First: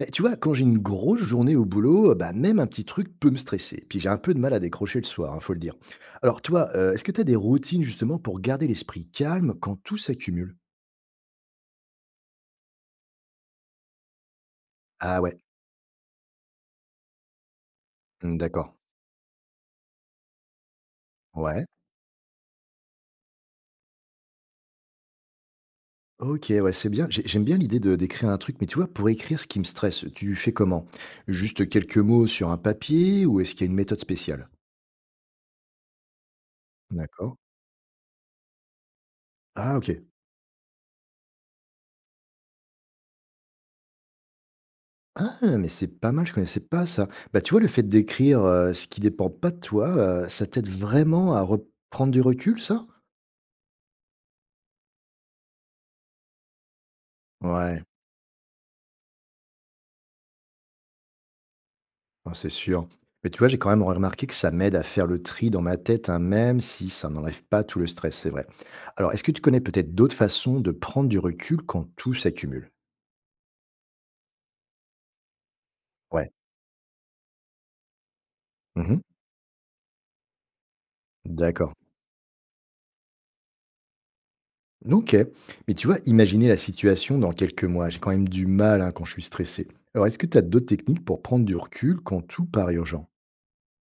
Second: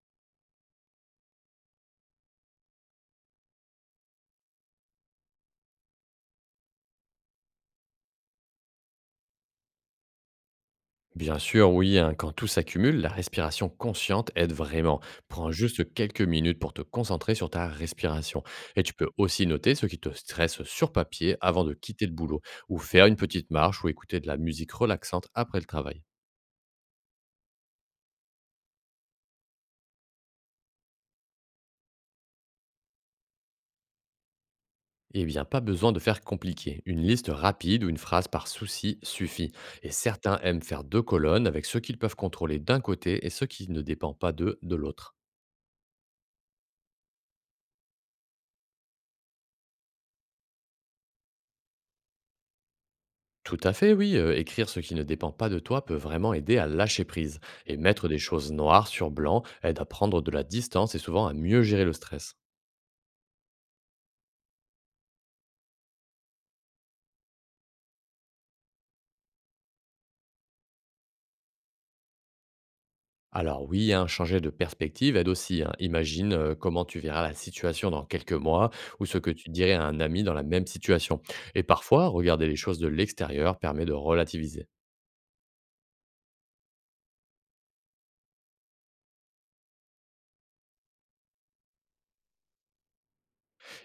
Beh, tu vois, quand j'ai une grosse journée au boulot, même un petit truc peut me stresser. Puis j'ai un peu de mal à décrocher le soir, il faut le dire. Alors toi, est-ce que tu as des routines justement pour garder l'esprit calme quand tout s'accumule. Bien sûr, oui, hein, quand tout s'accumule, la respiration consciente aide vraiment. Ah ouais, Prends juste quelques minutes pour te concentrer sur ta hmm, respiration. d'accord. Et tu peux aussi noter ce qui te stresse sur papier avant Ouais. de quitter le boulot, ou faire une petite marche, ou écouter de la musique relaxante après le travail. Ok, ouais, c'est bien. J'aime bien l'idée de d'écrire un truc, mais tu vois, pour écrire ce qui me stresse, tu fais comment? Juste quelques mots sur un papier, ou est-ce qu'il y a une méthode spéciale? Eh bien, pas besoin de faire compliqué. Une liste D'accord. rapide ou une phrase par souci suffit. Ah ok. Et certains aiment faire deux colonnes avec ceux qu'ils peuvent contrôler d'un côté et ceux qui ne dépendent pas d'eux de l'autre. Ah, mais c'est pas mal, je connaissais pas ça. Bah, tu vois, le fait d'écrire, ce qui dépend pas de toi, ça t'aide vraiment à reprendre du recul, ça? Tout à fait, oui. Écrire ce qui ne dépend pas de toi peut vraiment aider à lâcher prise. Et Ouais, mettre des choses noires sur blanc aide à prendre de la distance et souvent à mieux gérer le ouais, stress. c'est sûr. Mais tu vois, j'ai quand même remarqué que ça m'aide à faire le tri dans ma tête, hein, même si ça n'enlève pas tout le stress, c'est vrai. Alors, est-ce que tu connais peut-être d'autres façons de prendre du recul quand tout s'accumule? Alors oui, hein, changer de perspective aide aussi, hein. Ouais. Imagine comment tu verras la situation dans quelques mois Mmh. ou ce que tu dirais à un ami dans la même situation. Et D'accord. parfois, regarder les choses de l'extérieur permet de relativiser. OK. Mais tu vois, imaginer la situation dans quelques mois, j'ai quand même du mal, hein, quand je suis stressé. Alors, est-ce que tu as d'autres techniques pour prendre du recul quand tout paraît urgent?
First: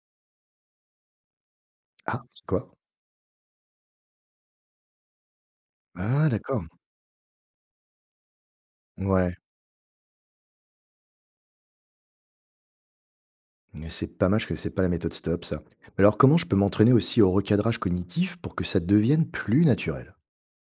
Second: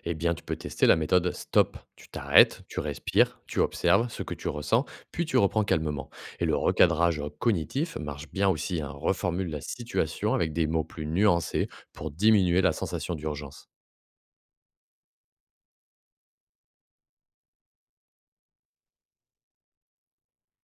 Eh bien, tu peux tester la méthode stop. Tu Ah, c'est t'arrêtes, quoi? tu respires, tu observes ce que tu ressens, puis tu reprends calmement. Ah Et le d'accord, recadrage cognitif marche bien aussi, hein. ouais, Reformule la situation avec des mots plus nuancés pour diminuer la sensation d'urgence. mais c'est pas mal, je connaissais pas la méthode STOP ça. Mais alors, comment je peux m'entraîner aussi au recadrage cognitif pour que ça devienne plus naturel?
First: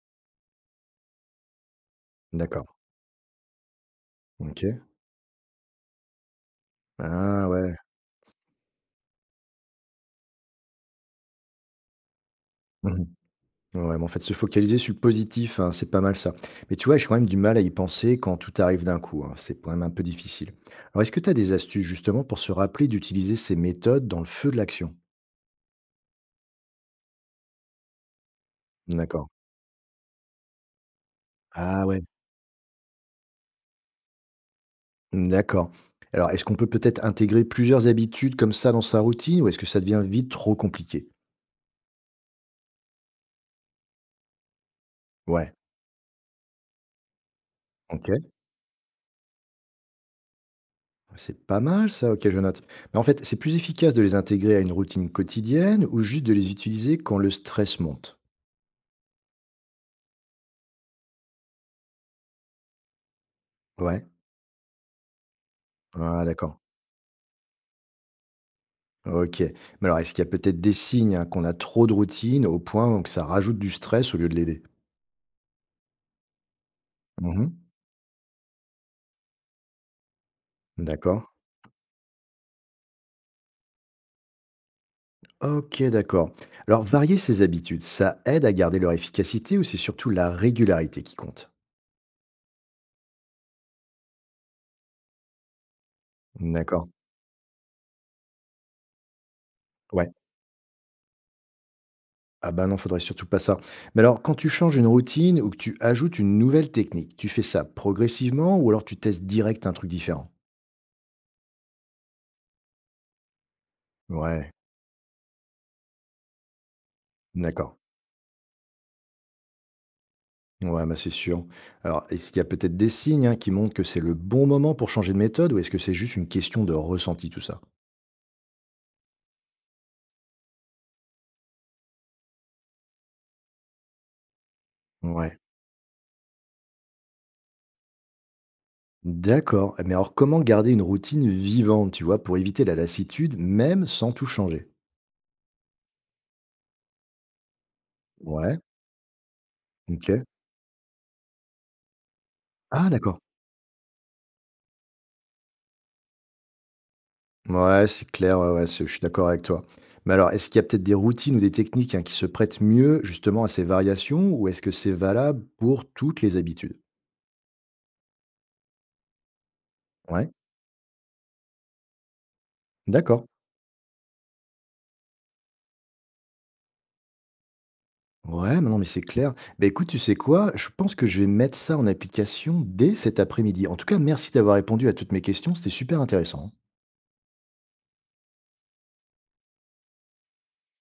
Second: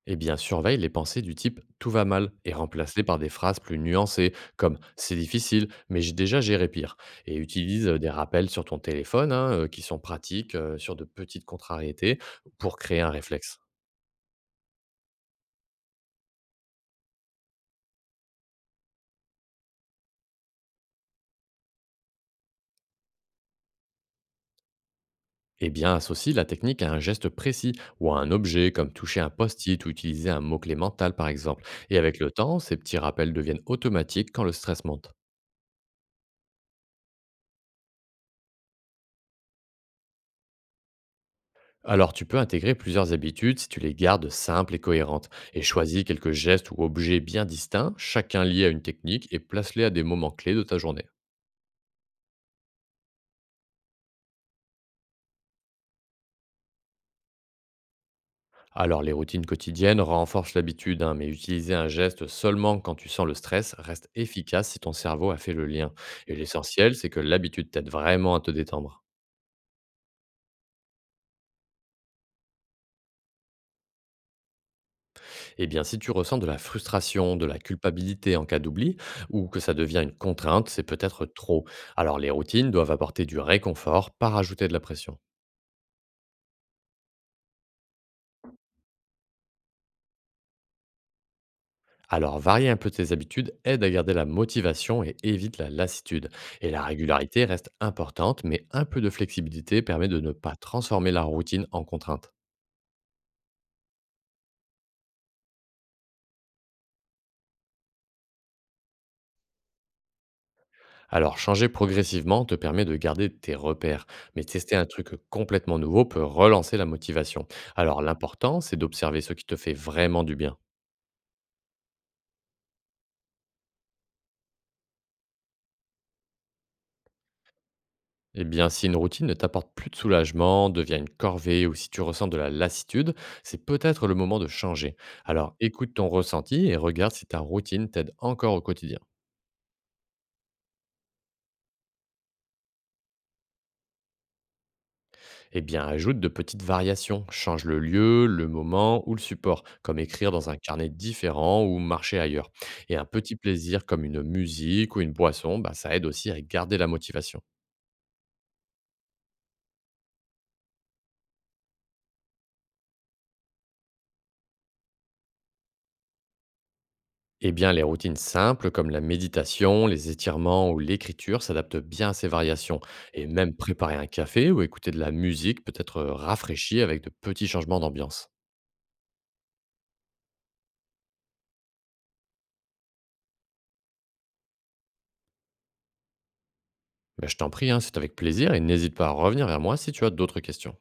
Eh bien, surveille les pensées du type tout va mal et D'accord, remplace-les par des phrases plus nuancées OK. comme c'est difficile, mais j'ai déjà géré pire. Et Ah ouais. utilise des rappels sur ton téléphone, hein, qui sont pratiques sur de petites contrariétés pour créer Mmh. un réflexe. Ouais, mais en fait se focaliser sur le positif, hein, c'est pas mal ça. Mais tu vois, j'ai quand même du mal à y penser quand tout arrive d'un coup, hein, c'est quand même un peu difficile. Alors est-ce que tu as des astuces justement pour se rappeler d'utiliser ces méthodes dans le feu de l'action? Eh bien, associe la technique à un geste précis ou à un objet, comme toucher D'accord. un post-it ou utiliser un mot-clé mental, par exemple. Ah Et ouais. avec le temps, ces petits rappels deviennent automatiques quand le stress monte. Mmh, d'accord. Alors, est-ce qu'on peut peut-être intégrer plusieurs habitudes comme ça dans sa routine, ou est-ce que ça devient vite trop compliqué? Alors, tu peux intégrer plusieurs habitudes si tu les gardes simples et cohérentes, Ouais, et choisis quelques gestes ou objets bien distincts, OK, chacun lié à une technique, et place-les à des moments clés de ta journée. c'est pas mal ça, OK, je note. Mais en fait, c'est plus efficace de les intégrer à une routine quotidienne ou juste de les utiliser quand le stress monte? Alors, les routines quotidiennes renforcent l'habitude, hein, mais utiliser un geste seulement quand tu sens le stress Ouais, reste efficace si ton cerveau a fait le lien. ah Et d'accord. l'essentiel, c'est que l'habitude t'aide vraiment à te détendre. OK. Mais alors, est-ce qu'il y a peut-être des signes, hein, qu'on a trop de routine au point que ça rajoute du stress au lieu de l'aider? Eh bien, si tu ressens de la frustration, de Mmh. la culpabilité en cas d'oubli, ou que ça devient une contrainte, c'est peut-être D'accord. trop. Alors, les routines doivent apporter du réconfort, pas rajouter de la pression. OK, d'accord. Alors, varier ses habitudes, ça aide à garder leur efficacité, ou c'est surtout la régularité qui compte? Alors, varier un peu tes habitudes aide à garder la motivation et évite la lassitude. Et la D'accord. régularité reste importante, mais un peu de flexibilité permet Ouais. de ne pas transformer la routine en contrainte. Ah bah non, faudrait surtout pas ça. Mais alors, quand tu changes une routine ou que tu ajoutes une nouvelle technique, tu fais ça progressivement ou alors tu testes direct un truc différent? Alors, changer progressivement te permet de garder tes repères, mais Ouais, tester un truc complètement nouveau peut relancer la motivation. d'accord. Alors, l'important, c'est d'observer ce qui te fait vraiment du bien. Ouais, bah c'est sûr. Alors, est-ce qu'il y a peut-être des signes, hein, qui montrent que c'est le bon moment pour changer de méthode, ou est-ce que c'est juste une question de ressenti tout ça? Eh bien, si une routine ne t'apporte plus de soulagement, devient une corvée ou si tu ressens de la lassitude, c'est peut-être le moment de changer. Ouais. Alors écoute ton ressenti et regarde si ta routine t'aide encore au quotidien. D'accord. Mais alors, comment garder une routine vivante, tu vois, pour éviter la lassitude, même sans tout changer? Eh bien, ajoute de petites variations. Change le lieu, le Ouais, moment ou le support, comme ok. écrire dans un carnet différent ou marcher ailleurs. Ah, Et un d'accord. petit plaisir comme une musique ou une boisson, bah, ça aide aussi à garder la motivation. Ouais, c'est clair, ouais, ouais, c'est, je suis d'accord avec toi. Mais alors, est-ce qu'il y a peut-être des routines ou des techniques, hein, qui se prêtent mieux justement à ces variations, ou est-ce que c'est valable pour toutes les habitudes? Eh bien, les routines simples comme la méditation, les Ouais, étirements ou l'écriture s'adaptent bien à ces variations. d'accord. Et même préparer un café ou écouter de la musique peut être rafraîchi avec de petits changements d'ambiance. Ouais, mais non, mais c'est clair. Bah, écoute, tu sais quoi? Je pense que je vais mettre ça en application dès cet après-midi. En tout cas, merci d'avoir répondu à toutes mes questions, c'était super intéressant, hein. Mais je t'en prie, hein, c'est avec plaisir et n'hésite pas à revenir vers moi si tu as d'autres questions.